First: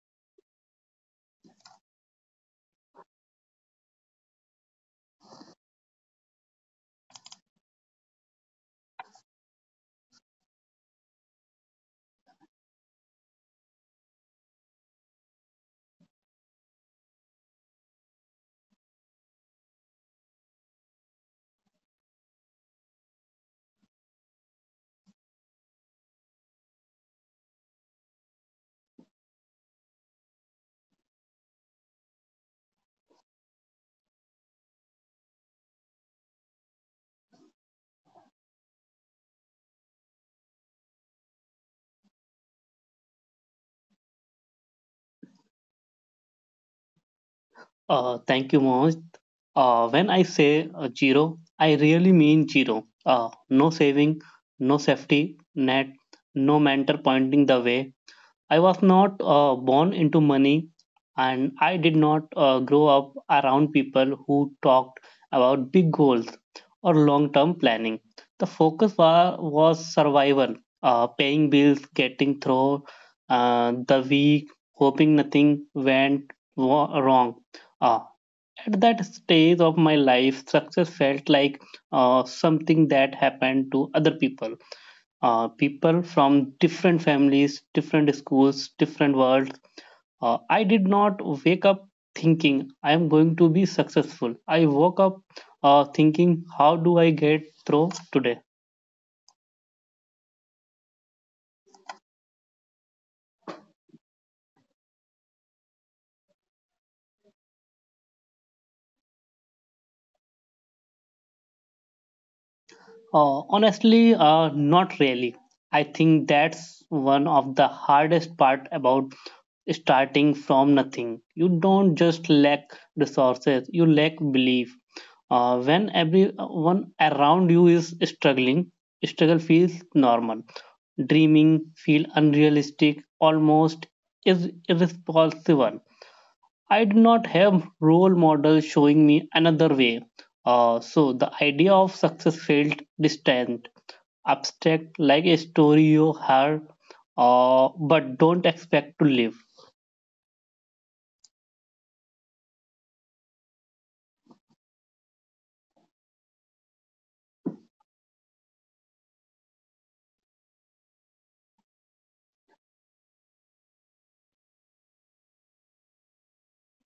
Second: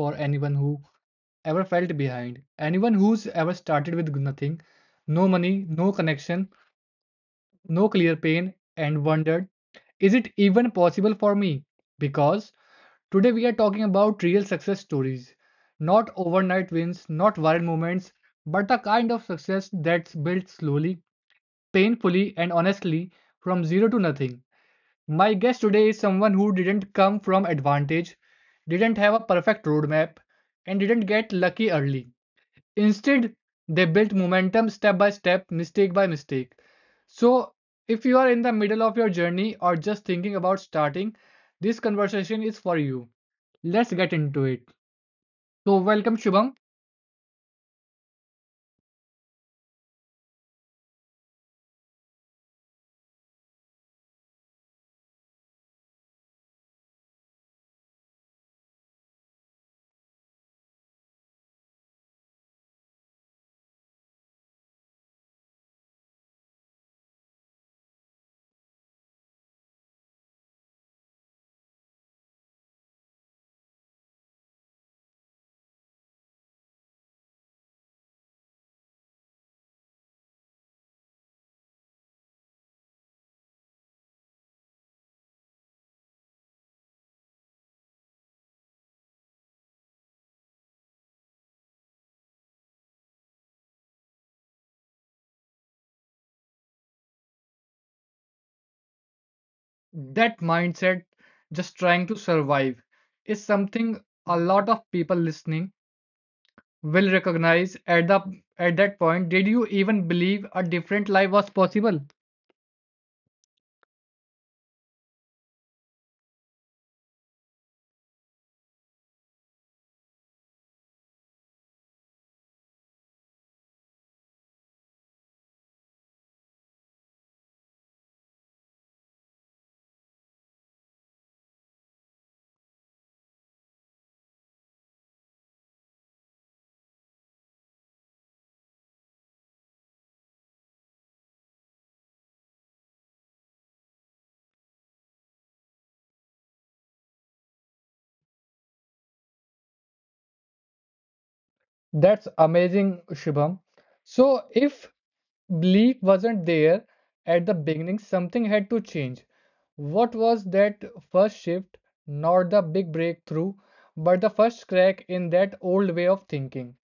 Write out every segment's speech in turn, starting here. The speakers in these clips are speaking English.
for anyone who ever felt behind, anyone who's ever started with nothing, no money, no connection, no clear pain, and wondered, is it even possible for me? Because today we are talking about real success stories, not overnight wins, not viral moments, but the kind of success that's built slowly, painfully, and honestly from zero to nothing. My guest today is someone who didn't come from advantage, didn't have a perfect roadmap, and didn't get lucky early. Instead, they built momentum step by step, mistake by mistake. So, if you are in the middle of your journey or just thinking about starting, this conversation is for you. Let's get into it. So, welcome, Shubham. Thank you, Mohammed. When I say zero, I really mean zero. No saving, no safety net, no mentor pointing the way. I was not born into money, and I did not grow up around people who talked about big goals or long-term planning. The focus was survival, paying bills, getting through the week, hoping nothing went wrong. Uh, at that stage of my life, success felt like something that happened to other people. People from different families, different schools, different worlds. I did not wake up thinking I am going to be successful. I woke up thinking, how do I get through today? That mindset, just trying to survive, is something a lot of people listening will recognize at that point, did you even believe a different life was possible? Honestly, not really. I think that's one of the hardest part about starting from nothing. You don't just lack resources, you lack belief. When everyone around you is struggling, struggle feels normal. Dreaming feel unrealistic, almost is irresponsible. I do not have role models showing me another way. So the idea of success felt distant, abstract, like a story you heard, but don't expect to live. That's amazing, Shubham. So, if belief wasn't there at the beginning, something had to change. What was that first shift? Not the big breakthrough, but the first crack in that old way of thinking.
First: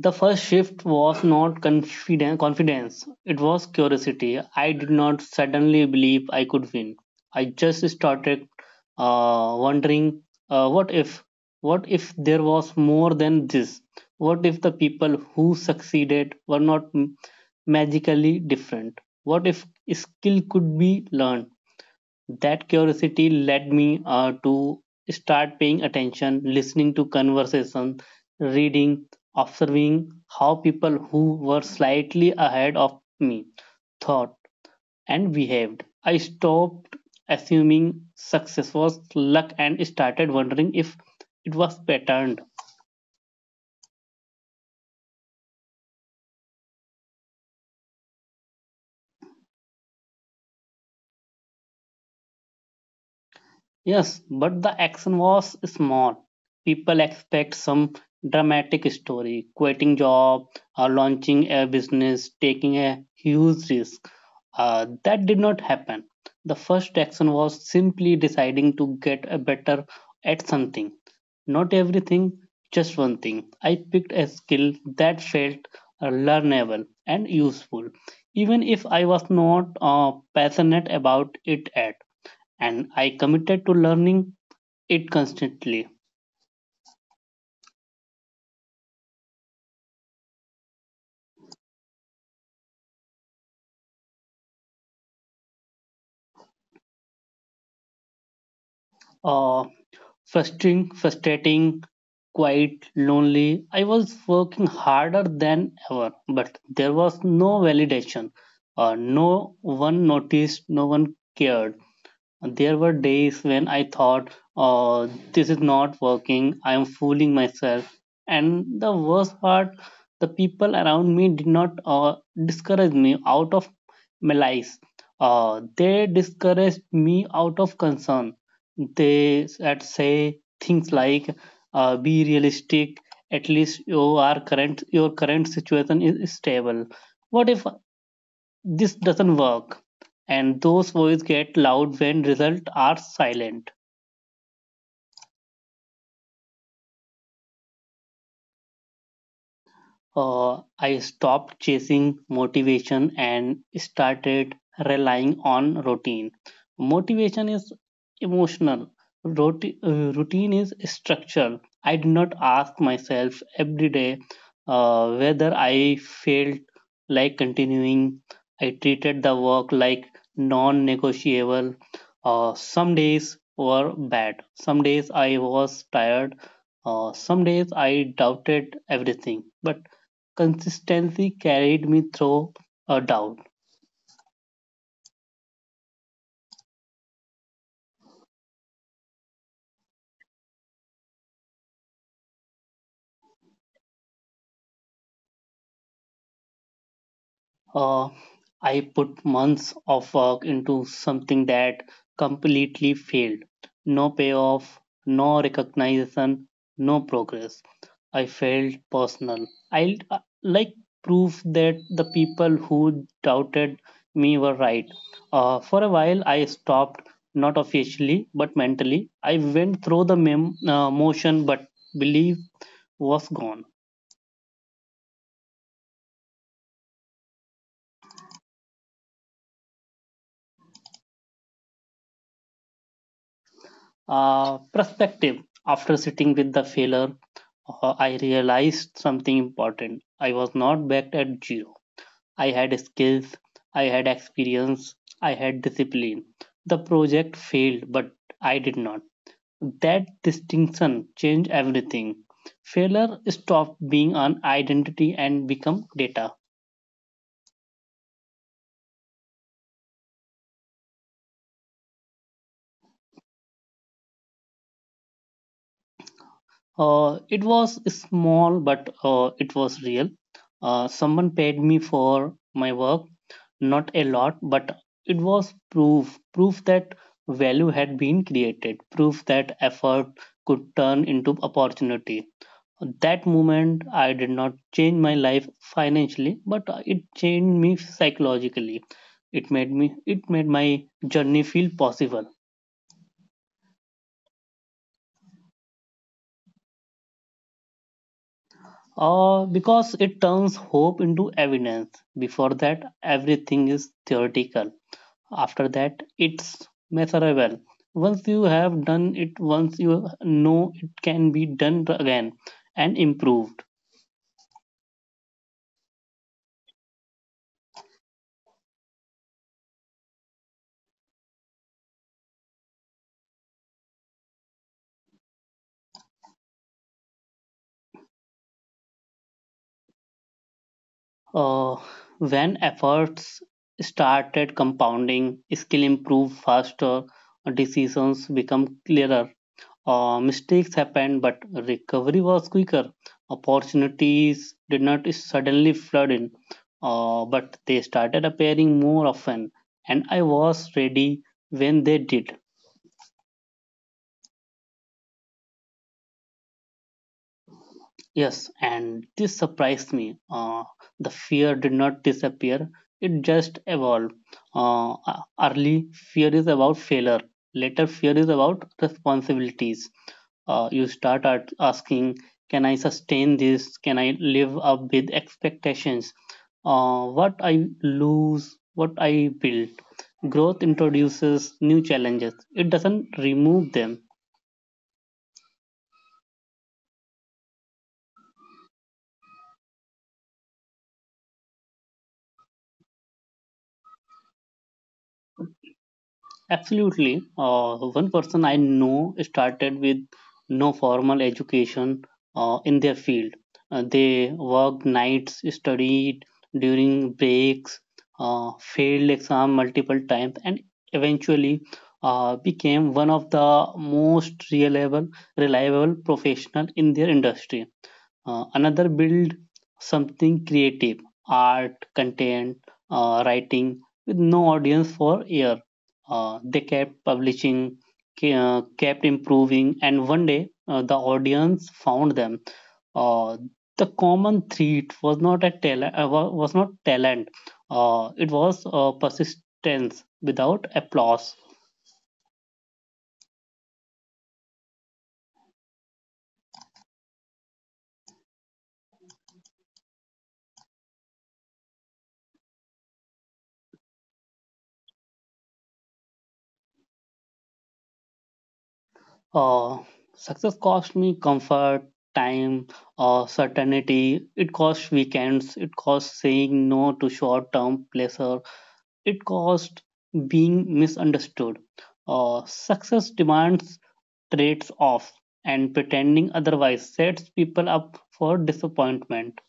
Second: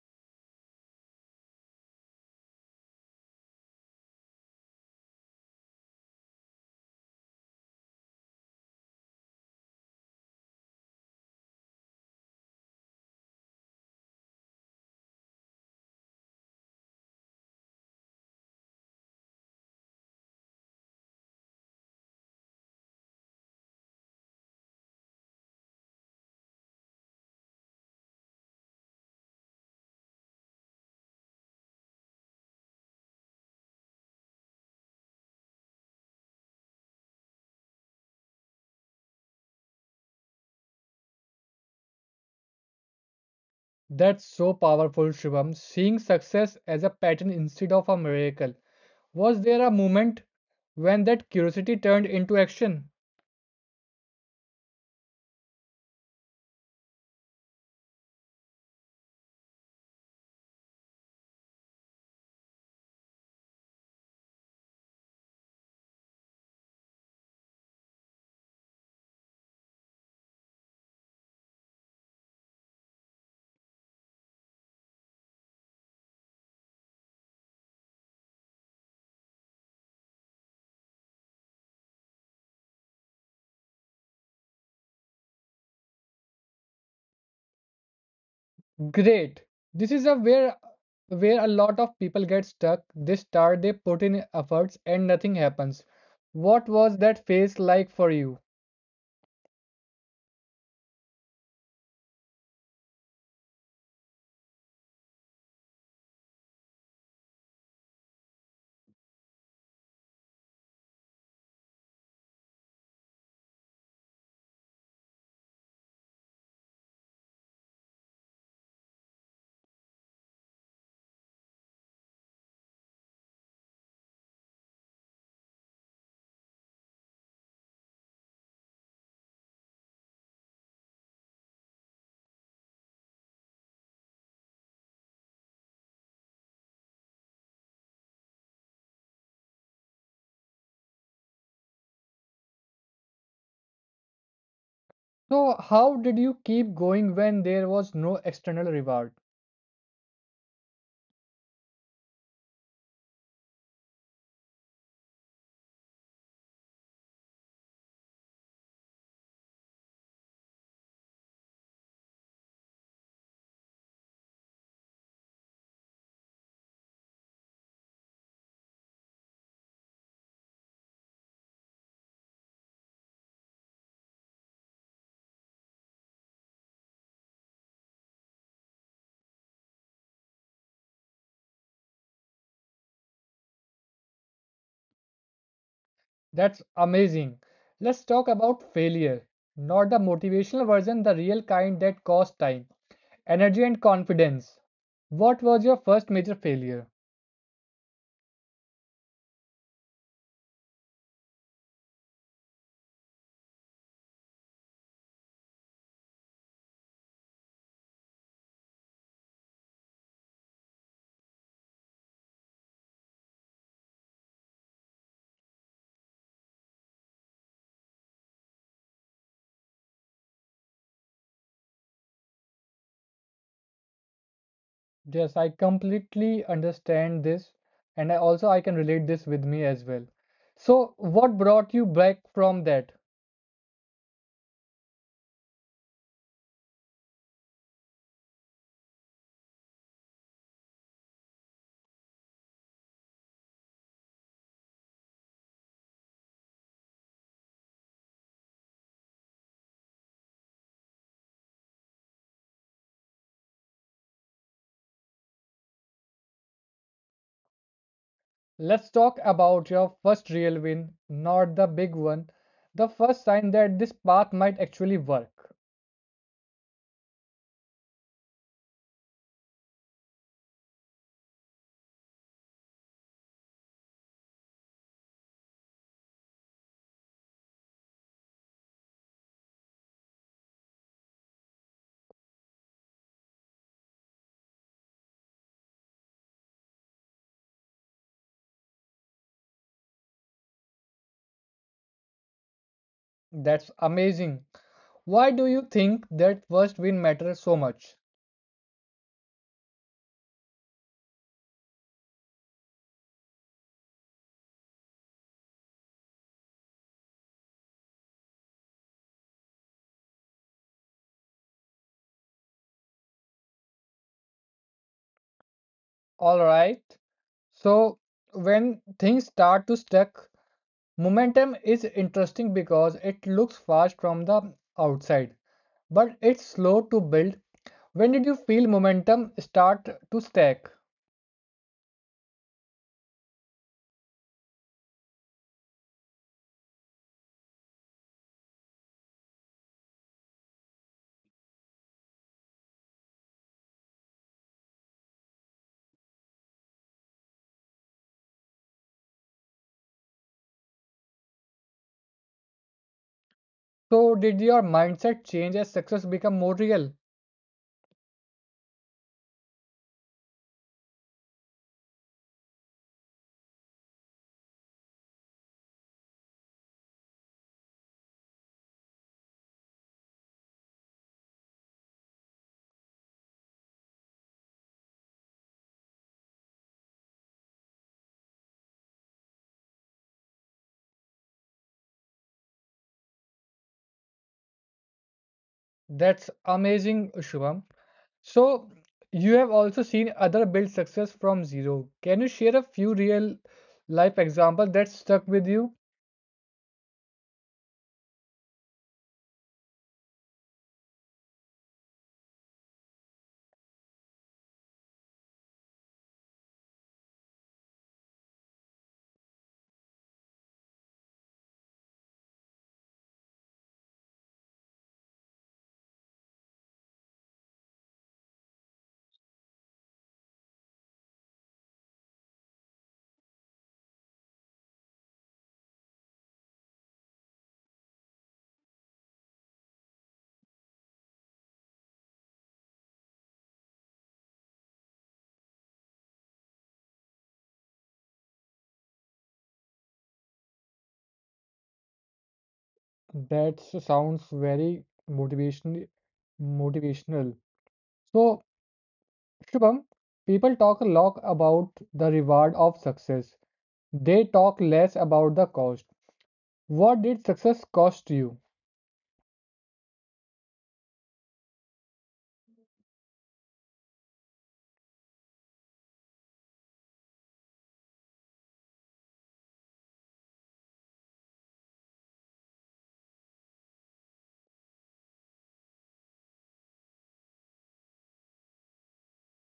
The first shift was not confidence, it was curiosity. I did not suddenly believe I could win. I just started wondering what if? What if there was more than this? What if the people who succeeded were not magically different? What if skill could be learned? That curiosity led me to start paying attention, listening to conversation, reading, observing how people who were slightly ahead of me thought and behaved. I stopped assuming success was luck and started wondering if it was patterned. That's so powerful, Shubham. Seeing success as a pattern instead of a miracle, was there a moment when that curiosity turned into action? Yes, but the action was small. People expect some dramatic story, quitting job or launching a business, taking a huge risk. That did not happen. The first action was simply deciding to get a better at something. Not everything, just one thing. I picked a skill that felt learnable and useful, even if I was not passionate about it at, and I committed to learning it constantly. Great. This is a where a lot of people get stuck. They start, they put in efforts, and nothing happens. What was that phase like for you? Uh, frustrating, quite lonely. I was working harder than ever, but there was no validation. No one noticed, no one cared. There were days when I thought, oh, this is not working, I am fooling myself. And the worst part, the people around me did not discourage me out of malice. They discouraged me out of concern. They said, say things like, be realistic, at least your current situation is stable. What if this doesn't work, and those voices get loud when results are silent. So, how did you keep going when there was no external reward? I stopped chasing motivation and started relying on routine. Motivation is emotional, routine is structural. I did not ask myself every day whether I felt like continuing. I treated the work like non negotiable. Some days were bad, some days I was tired. Some days I doubted everything, but consistency carried me through a doubt. That's amazing. Let's talk about failure, not the motivational version, the real kind that costs time, energy, and confidence. What was your first major failure? Uh, I put months of work into something that completely failed. No payoff, no recognition, no progress. I felt personal. I like proof that the people who doubted me were right. For a while, I stopped, not officially, but mentally. I went through the motion, but belief was gone. Yes, I completely understand this, and I also I can relate this with me as well. So, what brought you back from that? Perspective after sitting with the failure. I realized something important. I was not backed at zero. I had skills, I had experience, I had discipline. The project failed, but I did not. That distinction changed everything. Failure stopped being an identity and become data. Let's talk about your first real win, not the big one, the first sign that this path might actually work. It was small, but it was real. Someone paid me for my work, not a lot, but it was proof that value had been created, proof that effort could turn into opportunity. That moment, I did not change my life financially, but it changed me psychologically. It made my journey feel possible. That's amazing. Why do you think that first win matters so much? Because it turns hope into evidence. Before that, everything is theoretical. After that, it's measurable. Once you have done it, once you know it can be done again and improved. All right. So, when things start to stuck, momentum is interesting because it looks fast from the outside, but it's slow to build. When did you feel momentum start to stack? Uh, when efforts started compounding, skill improve faster, decisions become clearer. Mistakes happened, but recovery was quicker. Opportunities did not suddenly flood in, but they started appearing more often, and I was ready when they did. So, did your mindset change as success become more real? Yes, and this surprised me. The fear did not disappear, it just evolved. Early fear is about failure, later, fear is about responsibilities. You start at asking, can I sustain this? Can I live up with expectations? What I lose, what I build. Growth introduces new challenges, it doesn't remove them. That's amazing, Shubham. So, you have also seen other build success from zero. Can you share a few real life examples that stuck with you? Absolutely. One person I know started with no formal education in their field. They worked nights, studied during breaks, failed exam multiple times, and eventually became one of the most reliable professional in their industry. Another build something creative, art, content, writing with no audience for year. They kept publishing, kept improving, and one day the audience found them. Uh, the common threat was not a talent, wa- was not talent. It was persistence without applause. That sounds very motivational. Motivational. So, Shubham, people talk a lot about the reward of success. They talk less about the cost. What did success cost you? Uh, success cost me comfort, time, certainty. It cost weekends. It cost saying no to short term pleasure. It cost being misunderstood. Success demands trades off, and pretending otherwise sets people up for disappointment.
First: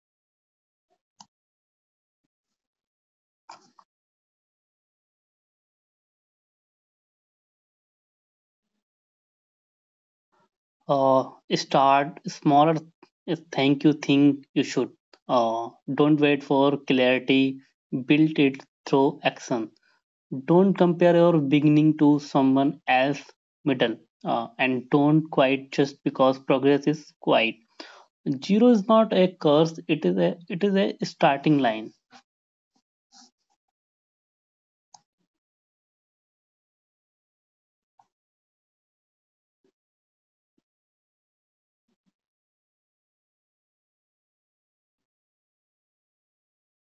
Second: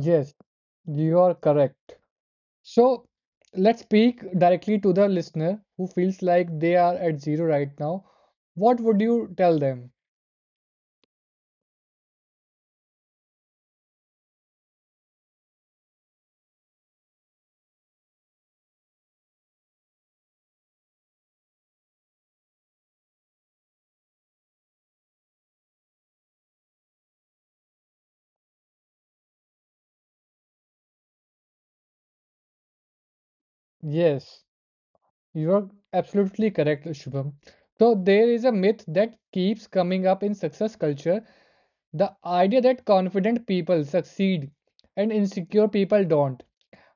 Yes, you are correct. So let's speak directly to the listener who feels like they are at zero right now. What would you tell them? Uh, start smaller. Is thank you, think you should. Uh, don't wait for clarity, build it through action. Don't compare your beginning to someone else middle, and don't quit just because progress is quiet. Zero is not a curse, it is a starting line. Yes, you are absolutely correct, Shubham. So there is a myth that keeps coming up in success culture, the idea that confident people succeed and insecure people don't.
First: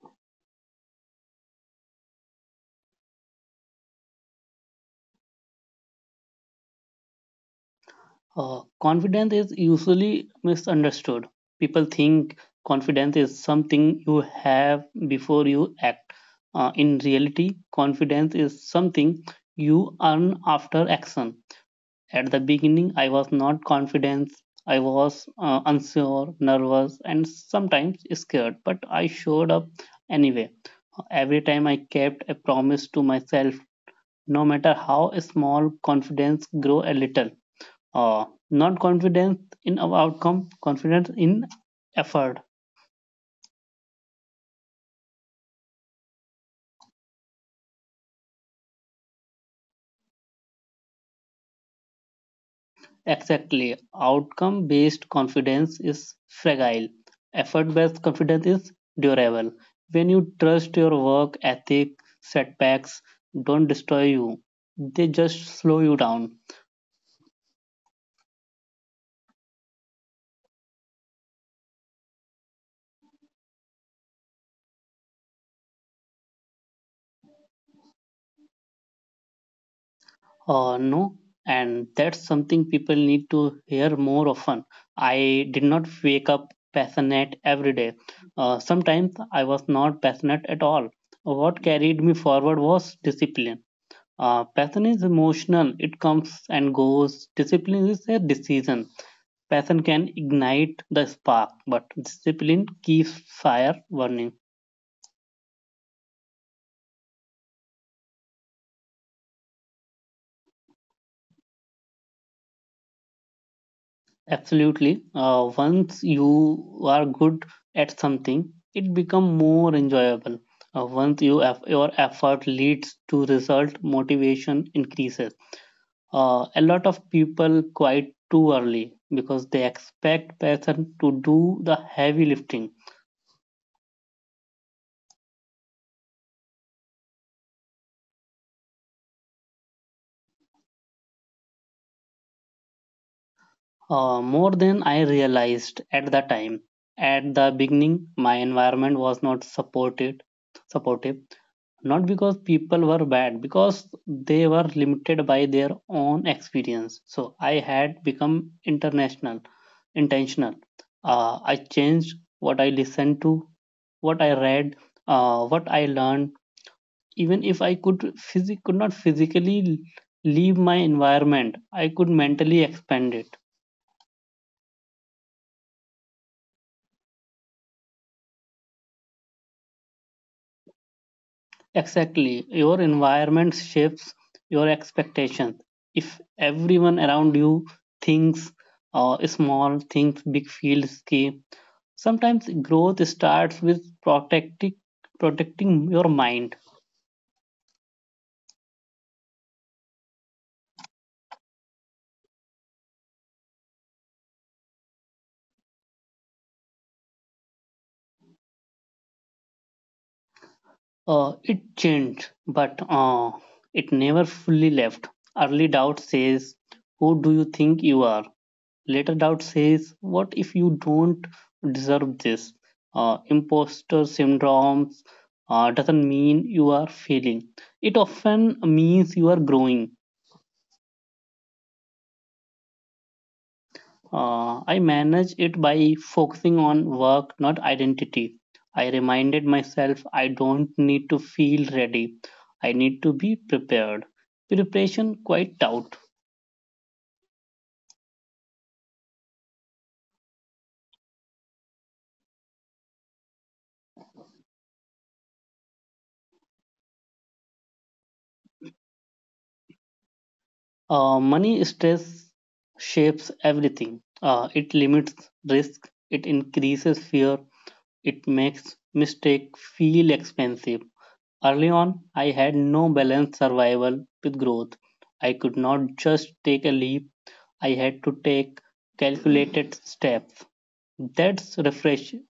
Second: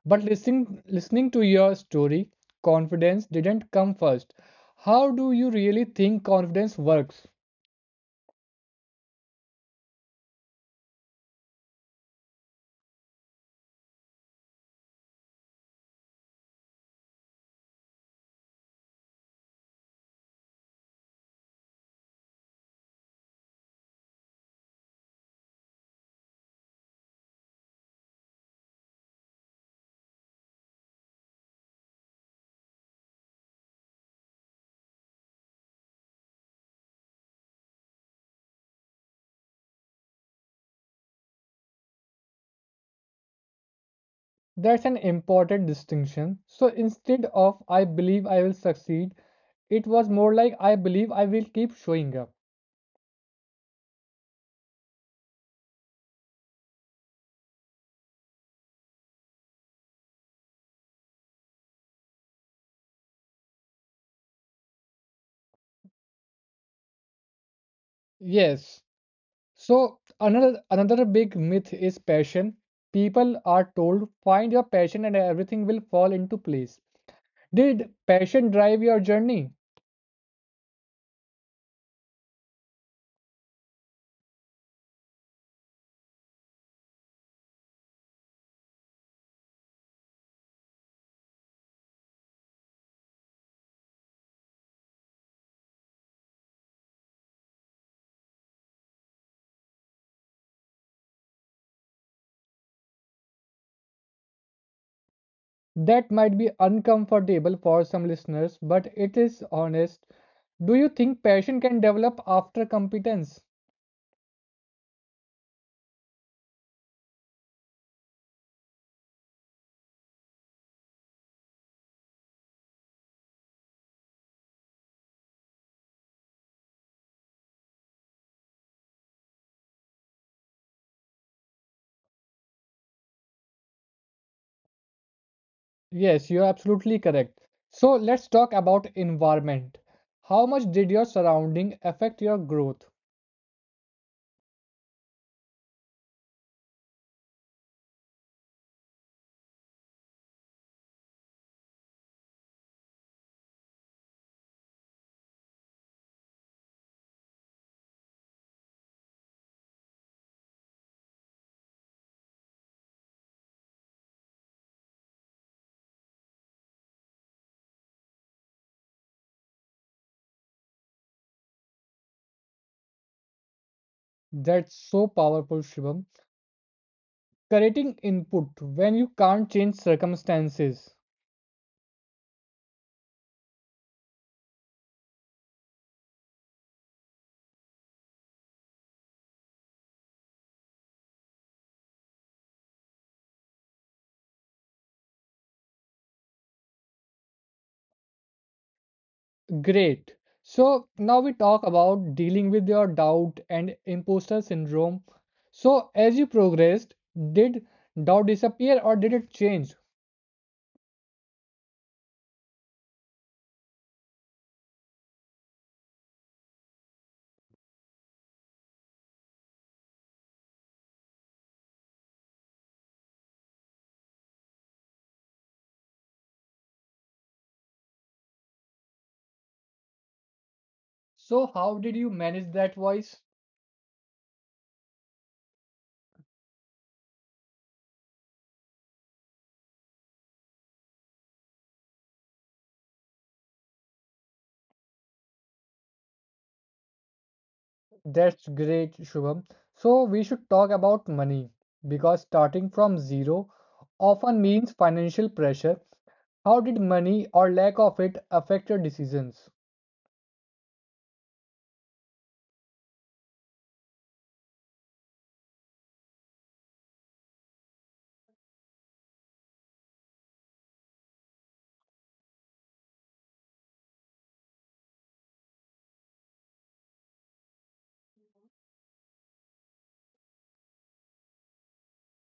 But listening to your story, confidence didn't come first. How do you really think confidence works? Confidence is usually misunderstood. People think confidence is something you have before you act. In reality, confidence is something you earn after action. At the beginning, I was not confident. I was unsure, nervous, and sometimes scared, but I showed up anyway. Every time I kept a promise to myself, no matter how small, confidence grow a little. Not confidence in our outcome, confidence in effort. That's an important distinction. So instead of I believe I will succeed, it was more like I believe I will keep showing up. Exactly. Outcome based confidence is fragile. Effort based confidence is durable. When you trust your work ethic, setbacks don't destroy you, they just slow you down. Yes. So another big myth is passion. People are told find your passion and everything will fall into place. Did passion drive your journey? No, and that's something people need to hear more often. I did not wake up passionate every day. Sometimes I was not passionate at all. What carried me forward was discipline. Passion is emotional, it comes and goes. Discipline is a decision. Passion can ignite the spark, but discipline keeps fire burning. That might be uncomfortable for some listeners, but it is honest. Do you think passion can develop after competence? Absolutely. Once you are good at something, it becomes more enjoyable. Once your effort leads to result, motivation increases. A lot of people quit too early because they expect passion to do the heavy lifting. Yes, you're absolutely correct. So let's talk about environment. How much did your surrounding affect your growth? More than I realized at the time. At the beginning, my environment was not supportive, not because people were bad, because they were limited by their own experience. So I had become intentional. I changed what I listened to, what I read, what I learned. Even if I could physic could not physically leave my environment, I could mentally expand it. That's so powerful, Shivam. Creating input when you can't change circumstances. Exactly. Your environment shapes your expectations. If everyone around you thinks small, thinks big, feels scary, sometimes growth starts with protecting your mind. Great. So now we talk about dealing with your doubt and imposter syndrome. So as you progressed, did doubt disappear or did it change? It changed, but it never fully left. Early doubt says, who do you think you are? Later doubt says, what if you don't deserve this? Imposter syndrome doesn't mean you are failing, it often means you are growing. So how did you manage that voice? I manage it by focusing on work, not identity. I reminded myself I don't need to feel ready, I need to be prepared. Preparation, quite doubt. That's great, Shubham. So we should talk about money because starting from zero often means financial pressure. How did money or lack of it affect your decisions? Money stress shapes everything. It limits risk, it increases fear, it makes mistake feel expensive. Early on, I had no balanced survival with growth. I could not just take a leap. I had to take calculated steps. That's refreshing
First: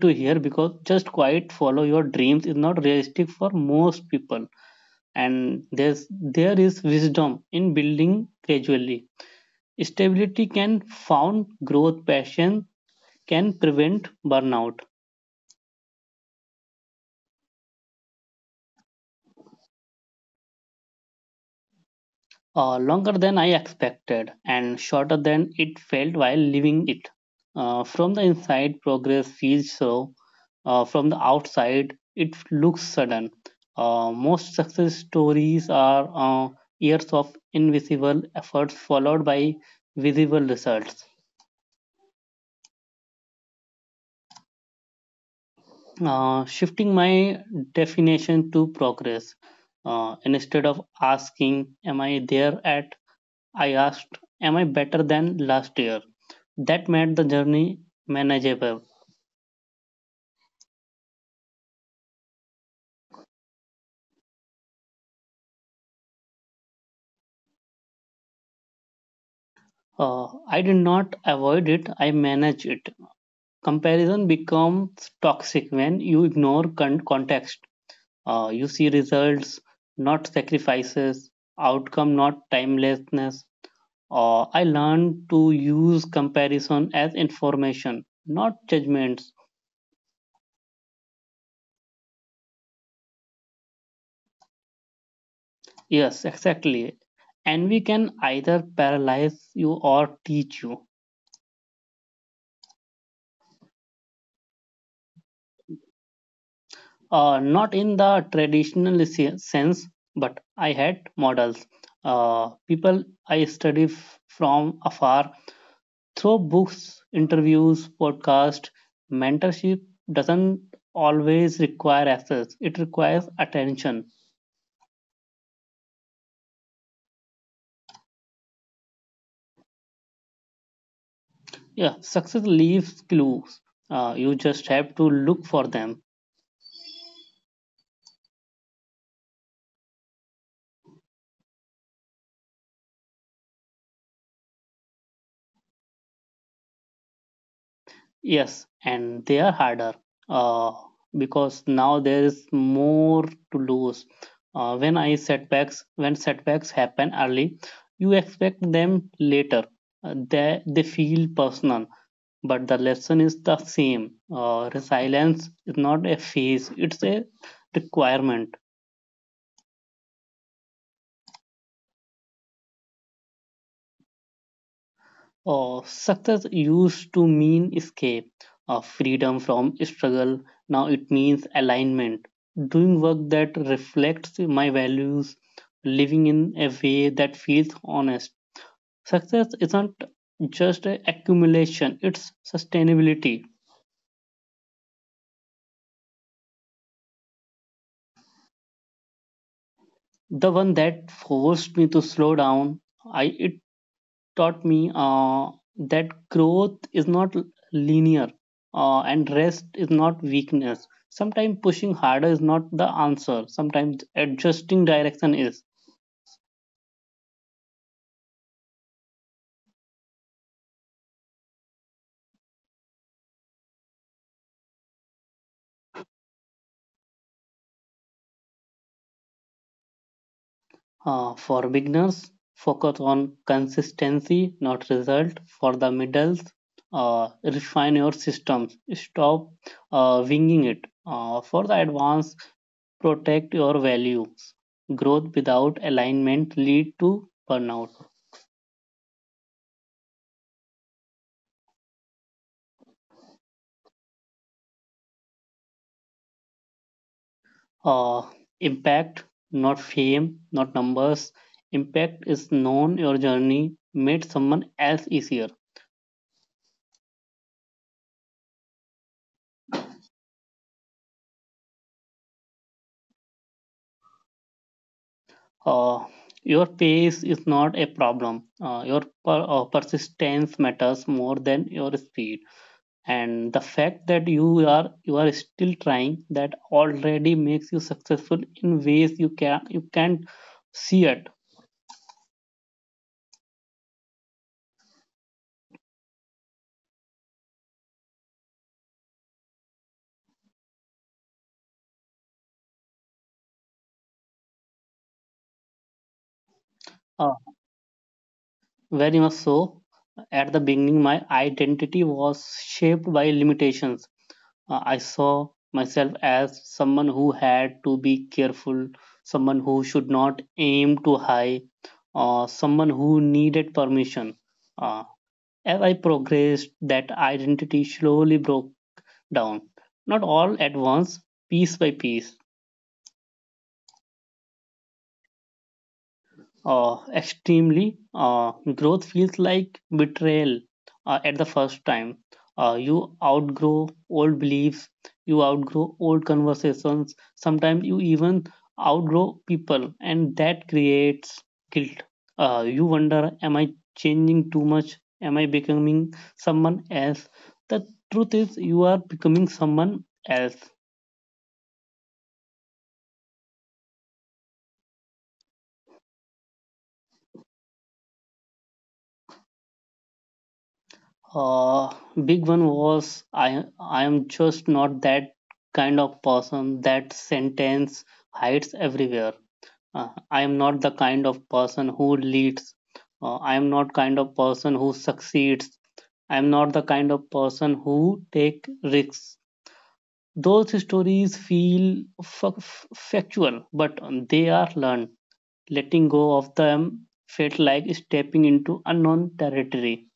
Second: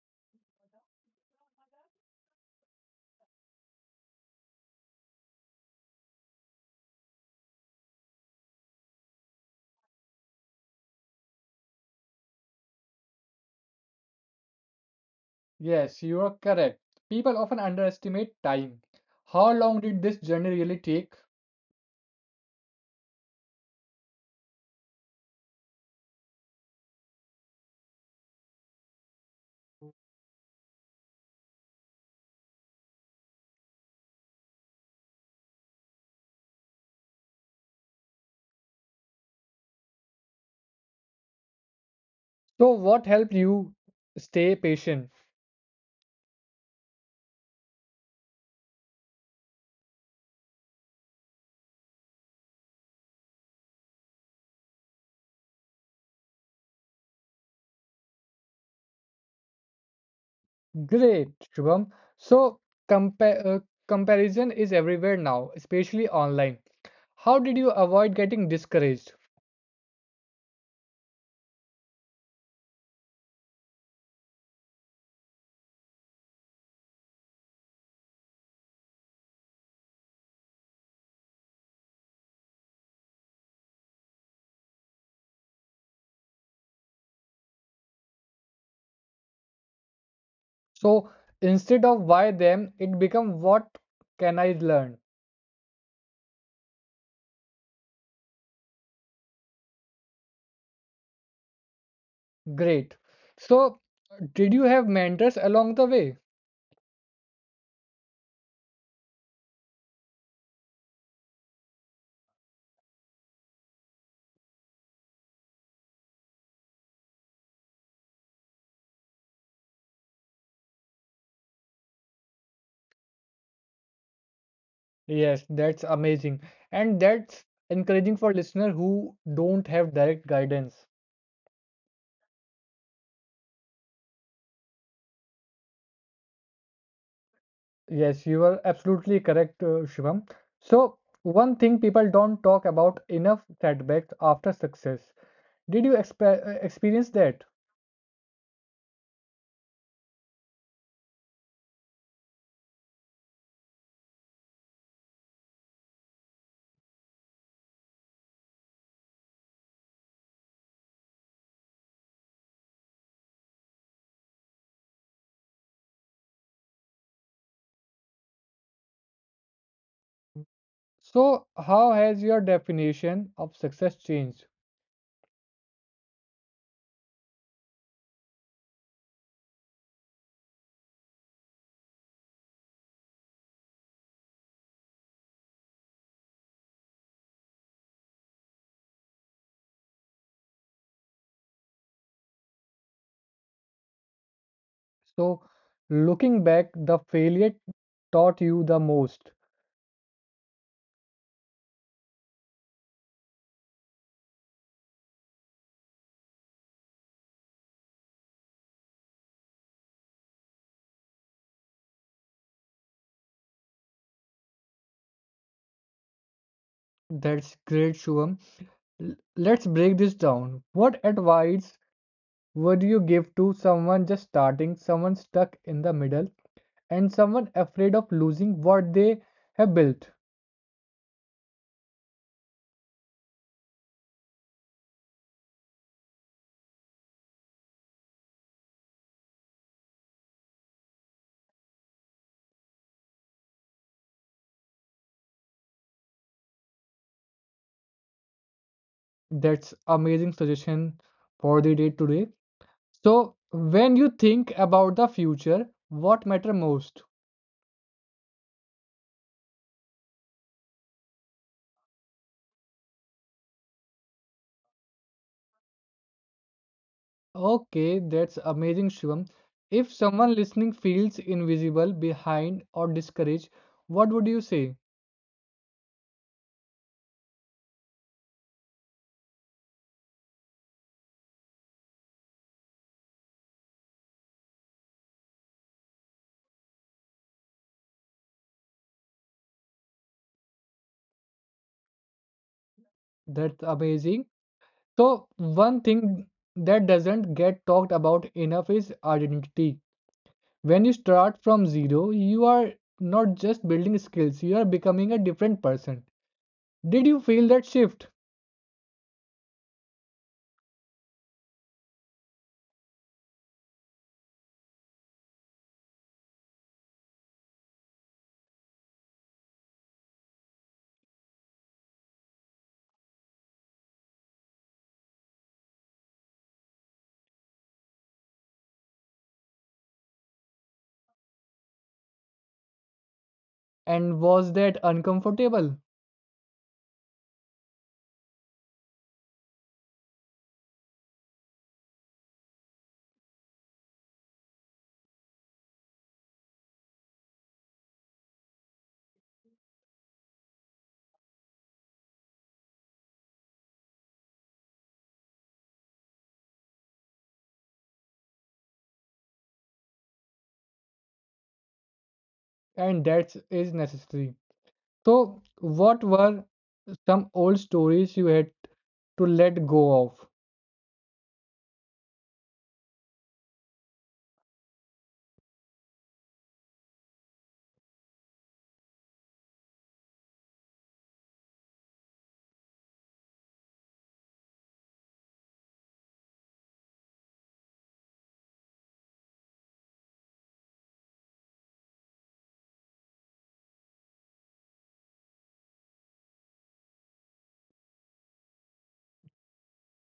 to hear because just quite follow your dreams is not realistic for most people, and there is wisdom in building gradually. Stability can found growth, passion can prevent burnout. Yes, you are correct. People often underestimate time. How long did this journey really take? Longer than I expected and shorter than it felt while living it. From the inside, progress feels slow. From the outside, it looks sudden. Most success stories are years of invisible efforts followed by visible results. So, what helped you stay patient? Shifting my definition to progress. Instead of asking, am I there at? I asked, am I better than last year? That made the journey manageable. Great, Shubham. So, compa- uh, comparison is everywhere now, especially online. How did you avoid getting discouraged? I did not avoid it, I managed it. Comparison becomes toxic when you ignore context. You see results, not sacrifices, outcome, not timelessness. I learned to use comparison as information, not judgments. So, instead of why them, it become what can I learn? Yes, exactly. Envy can either paralyze you or teach you. Great. So, did you have mentors along the way? Not in the traditional sense, but I had models. People I study from afar through books, interviews, podcasts. Mentorship doesn't always require access, it requires attention. Yes, that's amazing. And that's encouraging for listener who don't have direct guidance. Yeah, success leaves clues. You just have to look for them. Yes, you are absolutely correct, Shivam. So, one thing people don't talk about enough setbacks after success. Did you experience that? Yes, and they are harder uh, because now there is more to lose. When setbacks happen early, you expect them later. They feel personal, but the lesson is the same. Resilience is not a phase; it's a requirement. So, how has your definition of success changed? Success used to mean escape, freedom from struggle. Now it means alignment, doing work that reflects my values, living in a way that feels honest. Success isn't just a accumulation; it's sustainability. So, looking back, the failure taught you the most. The one that forced me to slow down, I it taught me that growth is not linear and rest is not weakness. Sometimes pushing harder is not the answer, sometimes adjusting direction is. That's great, Shubham. Let's break this down. What advice would you give to someone just starting, someone stuck in the middle, and someone afraid of losing what they have built. For beginners, focus on consistency, not result. For the middles, refine your systems, stop winging it. For the advanced, protect your values. Growth without alignment lead to burnout. That's amazing suggestion for the day today. So when you think about the future, what matter most? uh, Impact, not fame, not numbers. Impact is known your journey made someone else easier. Okay, that's amazing, Shivam. If someone listening feels invisible, behind, or discouraged, what would you say? Uh, your pace is not a problem. Your persistence matters more than your speed, and the fact that you are still trying that already makes you successful in ways you can't see it. That's amazing. So one thing that doesn't get talked about enough is identity. When you start from zero, you are not just building skills, you are becoming a different person. Did you Uh, feel that shift? Very much so. At the beginning, my identity was shaped by limitations I saw myself as someone who had to be careful, someone who should not aim too high, or someone who needed permission. Uh, as I progressed, that identity slowly broke down, not all at once, piece by piece. And was that uncomfortable? Extremely. Growth feels like betrayal at the first time. You outgrow old beliefs, you outgrow old conversations, sometimes you even outgrow people, and that creates guilt. You wonder, am I changing too much? Am I becoming someone else? The truth is, you are becoming someone else. And that is necessary. So, what were some old stories you had to let go of? Uh, big one was I am just not that kind of person. That sentence hides everywhere. I am not the kind of person who leads. I am not kind of person who succeeds. I am not the kind of person who take risks. Those stories feel factual, but they are learned. Letting go of them felt like stepping into unknown territory.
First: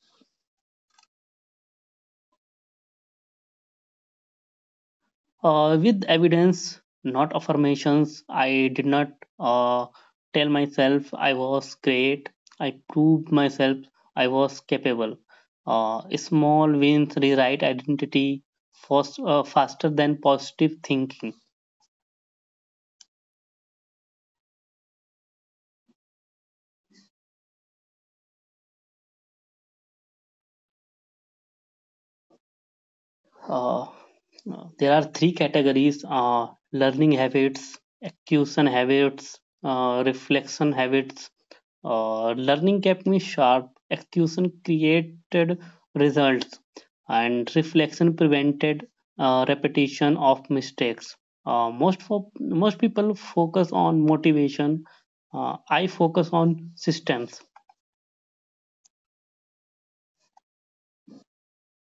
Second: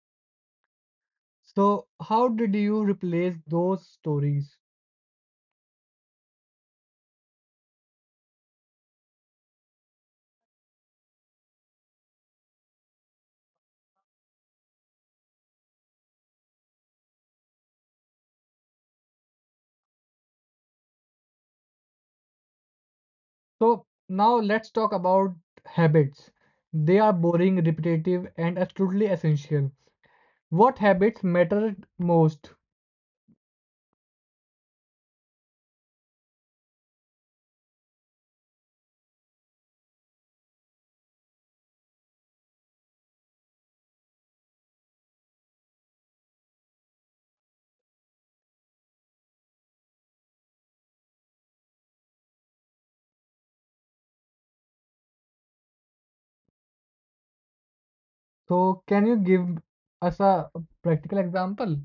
So, how did you replace those stories? With evidence, not affirmations. I did not uh, tell myself I was great. I proved myself I was capable. Small wins rewrite identity fast, faster than positive thinking. So, now let's talk about habits. They are boring, repetitive, and absolutely essential. What habits matter most? Uh, there are three categories: learning habits, acquisition habits, reflection habits. Learning kept me sharp, execution created results, and reflection prevented repetition of mistakes. Uh, most people focus on motivation. I focus on systems. So can you give us a practical example?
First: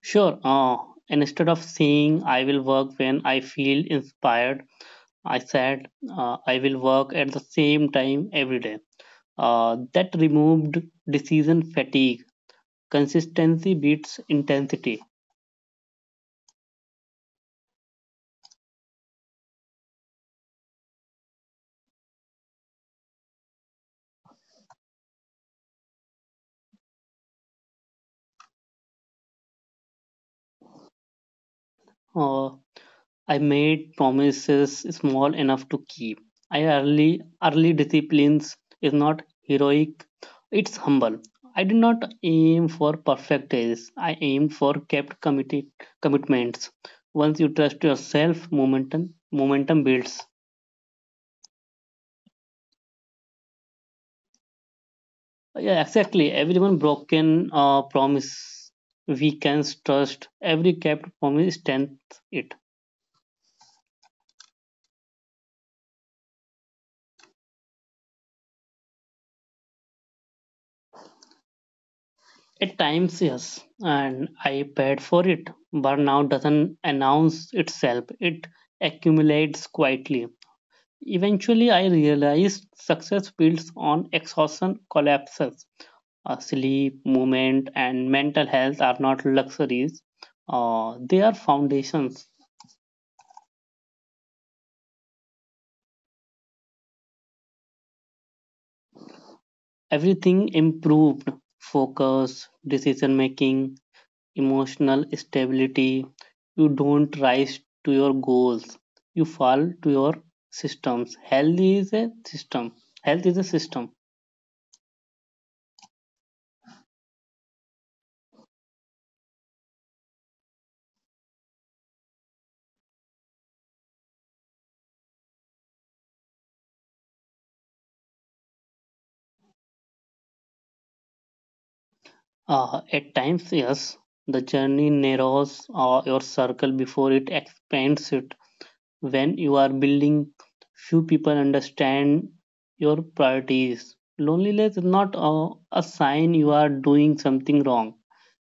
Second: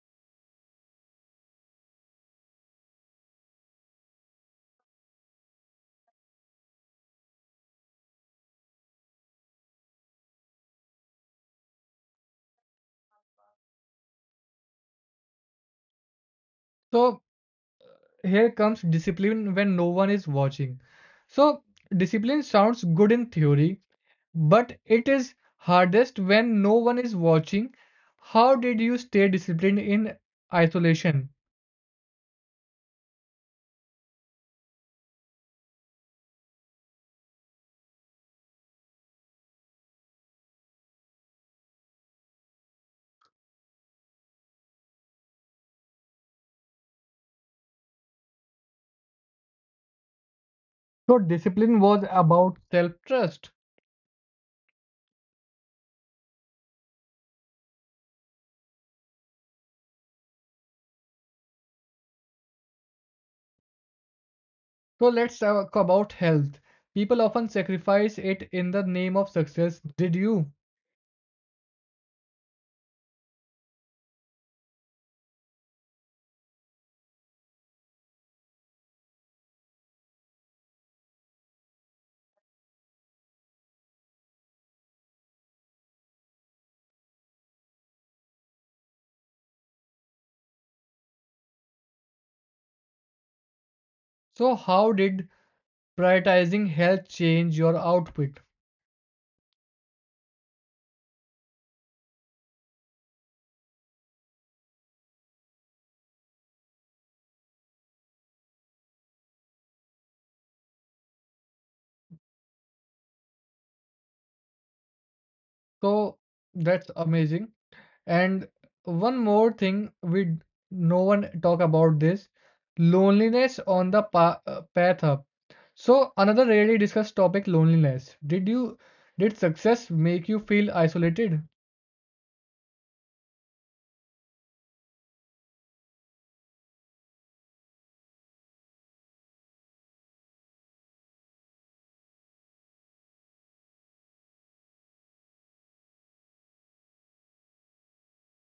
Sure. Instead of saying I will work when I feel inspired, I said I will work at the same time every day. That removed decision fatigue. Consistency beats intensity. So here comes discipline when no one is watching. So discipline sounds good in theory, but it is hardest when no one is watching. How did you stay disciplined in isolation? Uh, I made promises small enough to keep. I early early disciplines is not heroic; it's humble. I did not aim for perfect days. I aimed for kept committed commitments. Once you trust yourself, momentum builds. So discipline was about self-trust. Yeah, exactly. Everyone broken promise we can trust. Every kept promise strengthens it. So let's talk about health. People often sacrifice it in the name of success. Did you? At times, yes, and I paid for it. Burnout doesn't announce itself, it accumulates quietly. Eventually, I realized success builds on exhaustion collapses. Sleep, movement, and mental health are not luxuries, they are foundations. So how did prioritizing health change your output? Everything improved: focus, decision making, emotional stability. You don't rise to your goals. You fall to your systems. Health is a system. Health is a system. So that's amazing. And one more thing no one talk about this loneliness on the pa path up. So another rarely discussed topic, loneliness. Did you did success make you feel isolated? At times, yes, the journey narrows your circle before it expands it. When you are building, few people understand your priorities. Loneliness is not a sign you are doing something wrong.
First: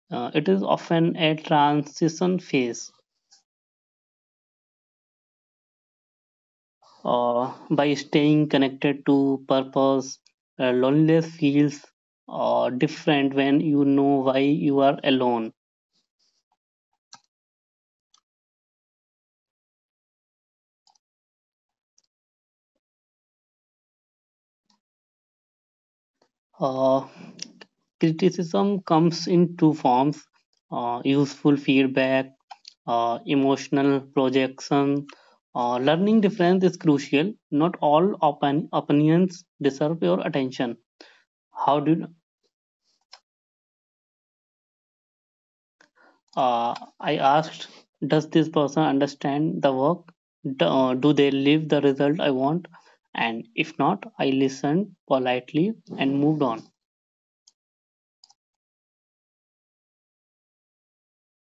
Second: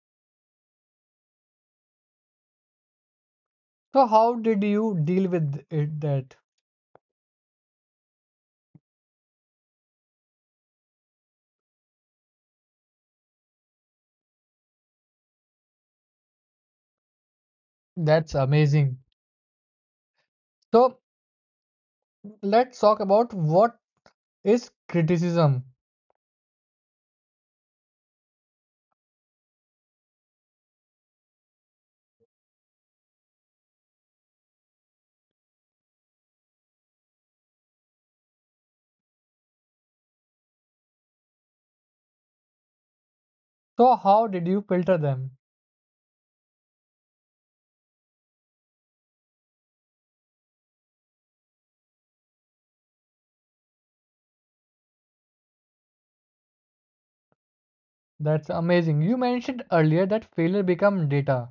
It is often a transition phase. So how did you deal with it that? By staying connected to purpose, loneliness feels different when you know why you are alone. That's amazing. So let's talk about what is criticism. Uh, Criticism comes in two forms: useful feedback, emotional projection. Learning difference is crucial. Not all opinions deserve your attention. How do— So how did you filter them? I asked, does this person understand the work? Do, do they leave the result I want? And if not, I listened politely and moved on. That's amazing. You mentioned earlier that failure become data.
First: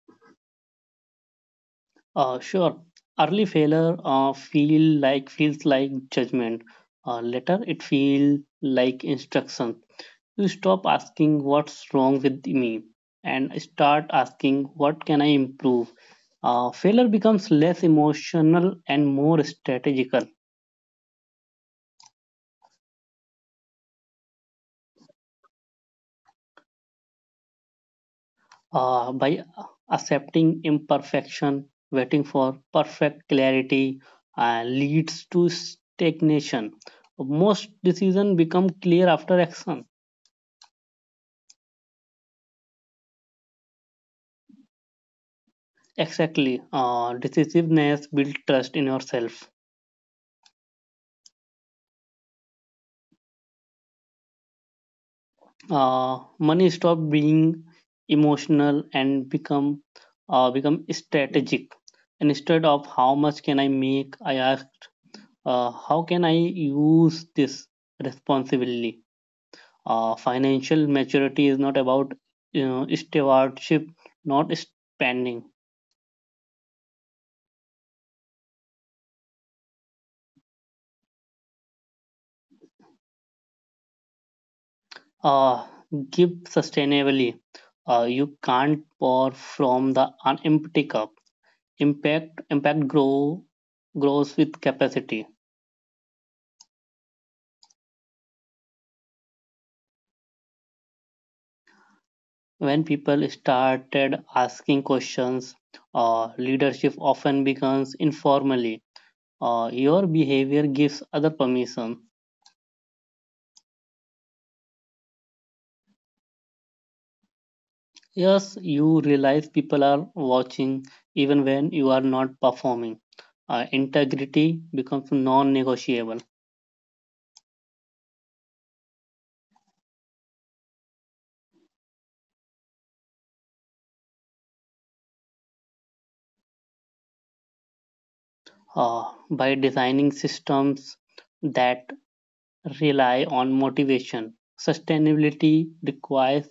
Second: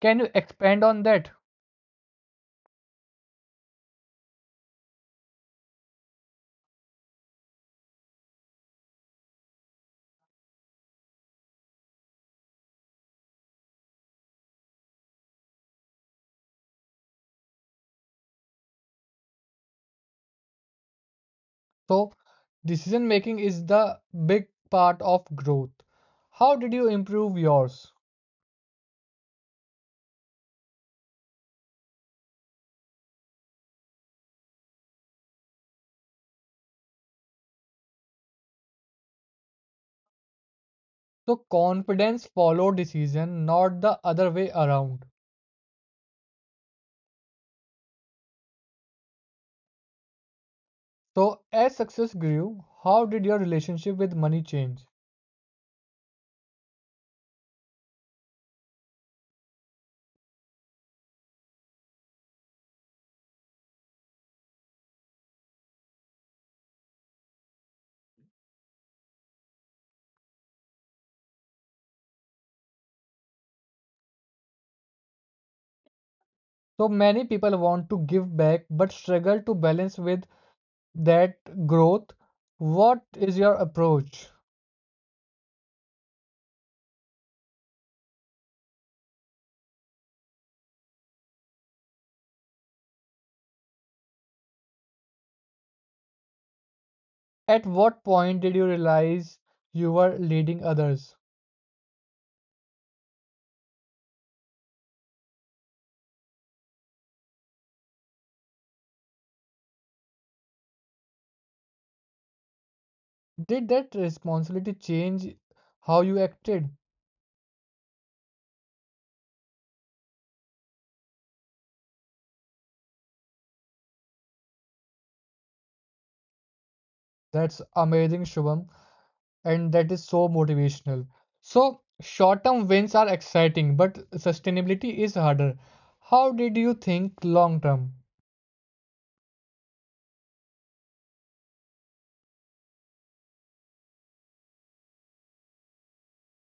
Can you expand on that? Sure, early failure feels like judgment. Later, it feels like instruction. You stop asking what's wrong with me and start asking what can I improve. Failure becomes less emotional and more strategical. So decision making is the big part of growth. How did you improve yours? By Accepting imperfection, waiting for perfect clarity, leads to stagnation. Most decisions become clear after action. So confidence follow decision, not the other way around. Exactly, decisiveness builds trust in yourself. So, as success grew, how did your relationship with money change? Money stop being emotional and become strategic. Instead of how much can I make, I ask how can I use this responsibly. Financial maturity is not about, you know, stewardship, not spending. So, many people want to give back but struggle to balance with that growth. What is your approach? Uh, Give sustainably. You can't pour from the empty cup. Impact grows with capacity. At what point did you realize you were leading others? When people started asking questions, leadership often becomes informally. Your behavior gives other permission. Did that responsibility change how you acted? Yes, you realize people are watching even when you are not performing. Integrity becomes non negotiable. That's amazing, Shubham, and that is so motivational. So, short term wins are exciting, but sustainability is harder. How did you think long term? Uh, by designing systems that rely on motivation, sustainability requires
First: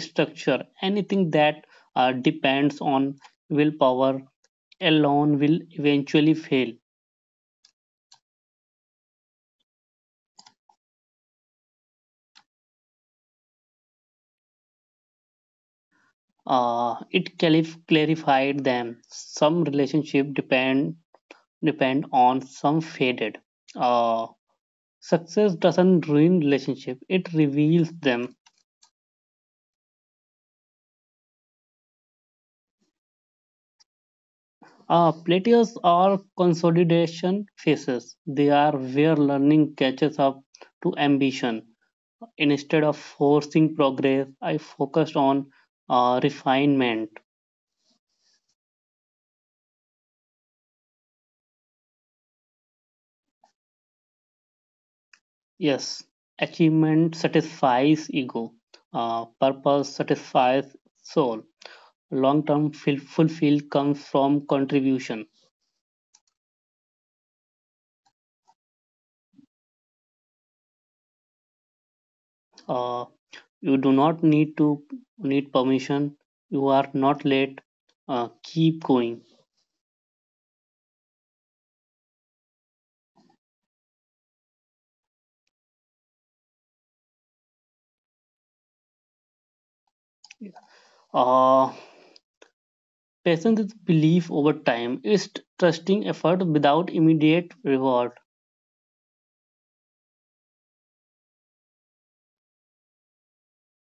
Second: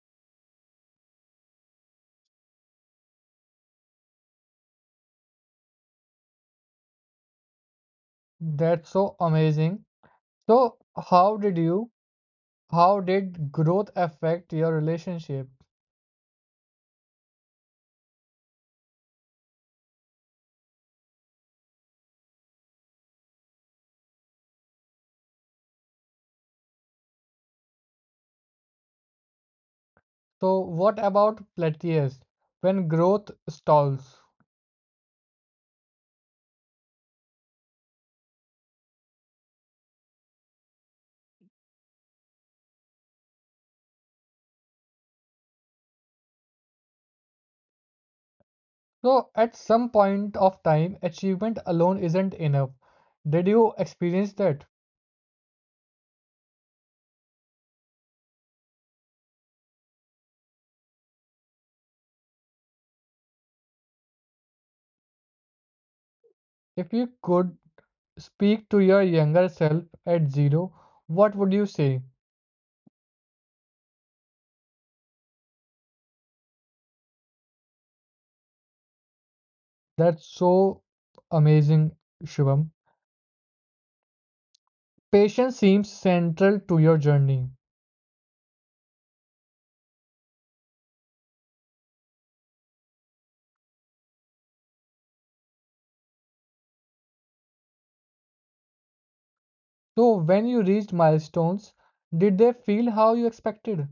structure. Anything that depends on willpower alone will eventually fail. That's so amazing. So, how did you, how did growth affect your relationship? Uh, it clarified them. Some relationship depend on some faded. Uh, Success doesn't ruin relationship; it reveals them. So, what about plateaus when growth stalls? Plateaus are consolidation phases. They are where learning catches up to ambition. Instead of forcing progress, I focused on refinement. So, at some point of time, achievement alone isn't enough. Did you experience that? Yes, achievement satisfies ego. Purpose satisfies soul. Long-term fulfill comes from contribution. If you could speak to your younger self at zero, what would you say? Uh, You do not need permission. You are not late. Keep going. That's so amazing, Shivam. Patience seems central to your journey. Uh, Patience is belief over time. It's trusting effort without immediate reward. So, when you reached milestones, did they feel how you expected?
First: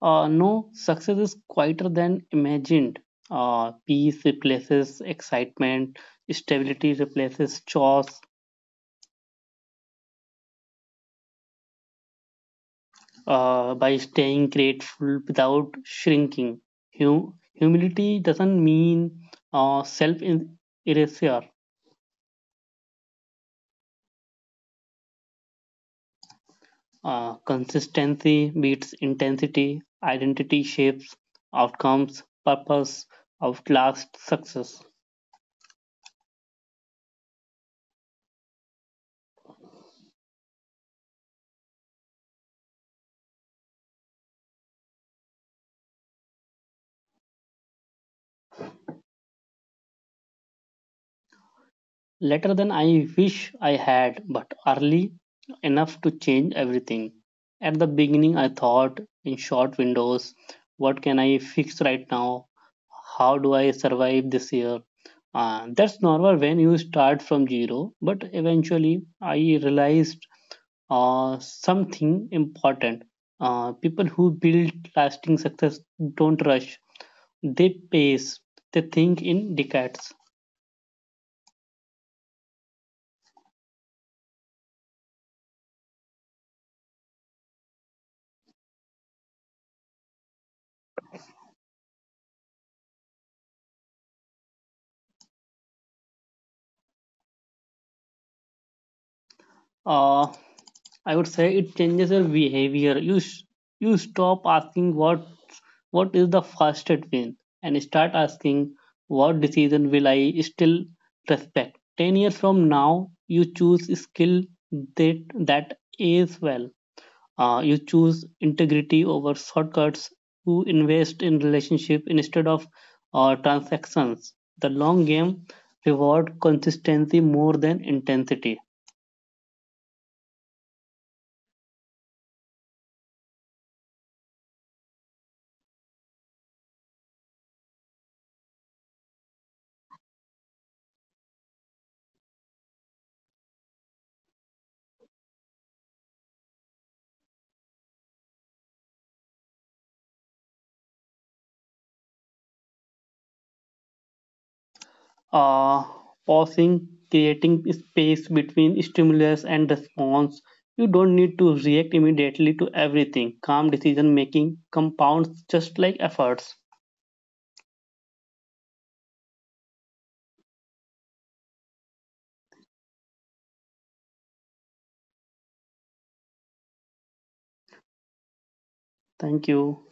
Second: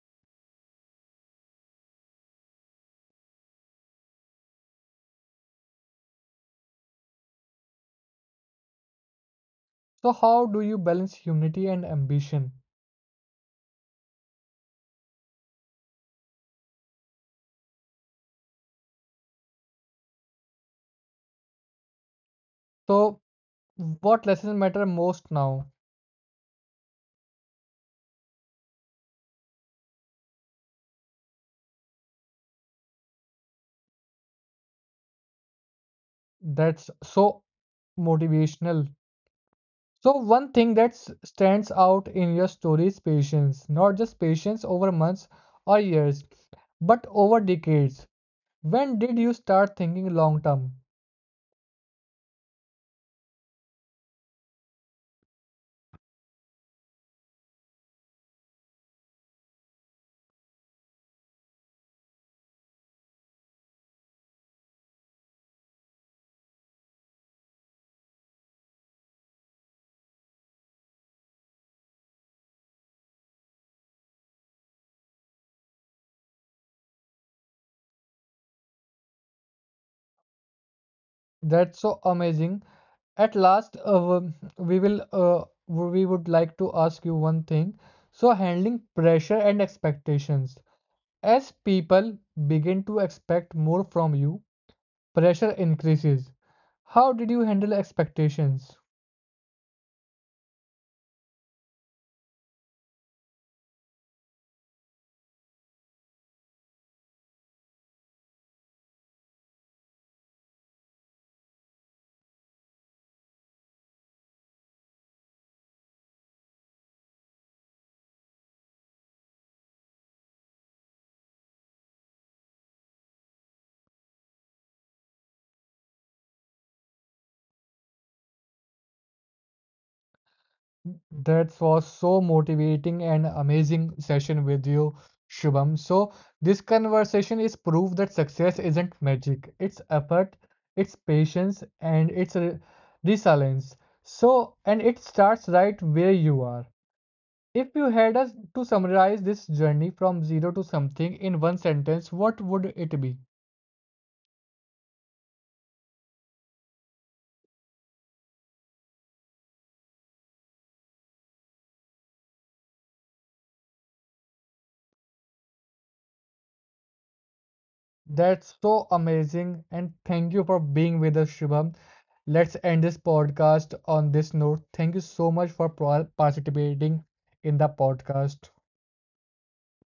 No, success is quieter than imagined. Peace replaces excitement. Stability replaces chores. So, how do you balance humility and ambition? By staying grateful without shrinking. Humility doesn't mean self erasure. So, what lessons matter most now? Consistency beats intensity, identity shapes outcomes, purpose outlasts success. That's so motivational. So, one thing that stands out in your story is patience, not just patience over months or years, but over decades. When did you start thinking long term? Later than I wish I had, but early enough to change everything. At the beginning, I thought in short windows: what can I fix right now? How do I survive this year? That's normal when you start from zero, but eventually I realized something important. People who build lasting success don't rush, they pace, they think in decades. That's so amazing. At last, we would like to ask you one thing. So handling pressure and expectations. As people begin to expect more from you, pressure increases. How did you handle expectations? Uh, I would say it changes your behavior. You stop asking what is the fastest win and start asking what decision will I still respect. 10 years from now, you choose skill that is well. You choose integrity over shortcuts. You invest in relationship instead of transactions. The long game reward consistency more than intensity. That was so motivating and amazing session with you, Shubham. So, this conversation is proof that success isn't magic. It's effort, it's patience, and it's resilience. So, and it starts right where you are. If you had us to summarize this journey from zero to something in one sentence, what would it be? Uh, Pausing, creating space between stimulus and response. You don't need to react immediately to everything. Calm decision making compounds just like efforts. That's so amazing. And thank you for being with us, Shubham. Let's end this podcast on this note. Thank you so much for participating in the podcast. Thank you.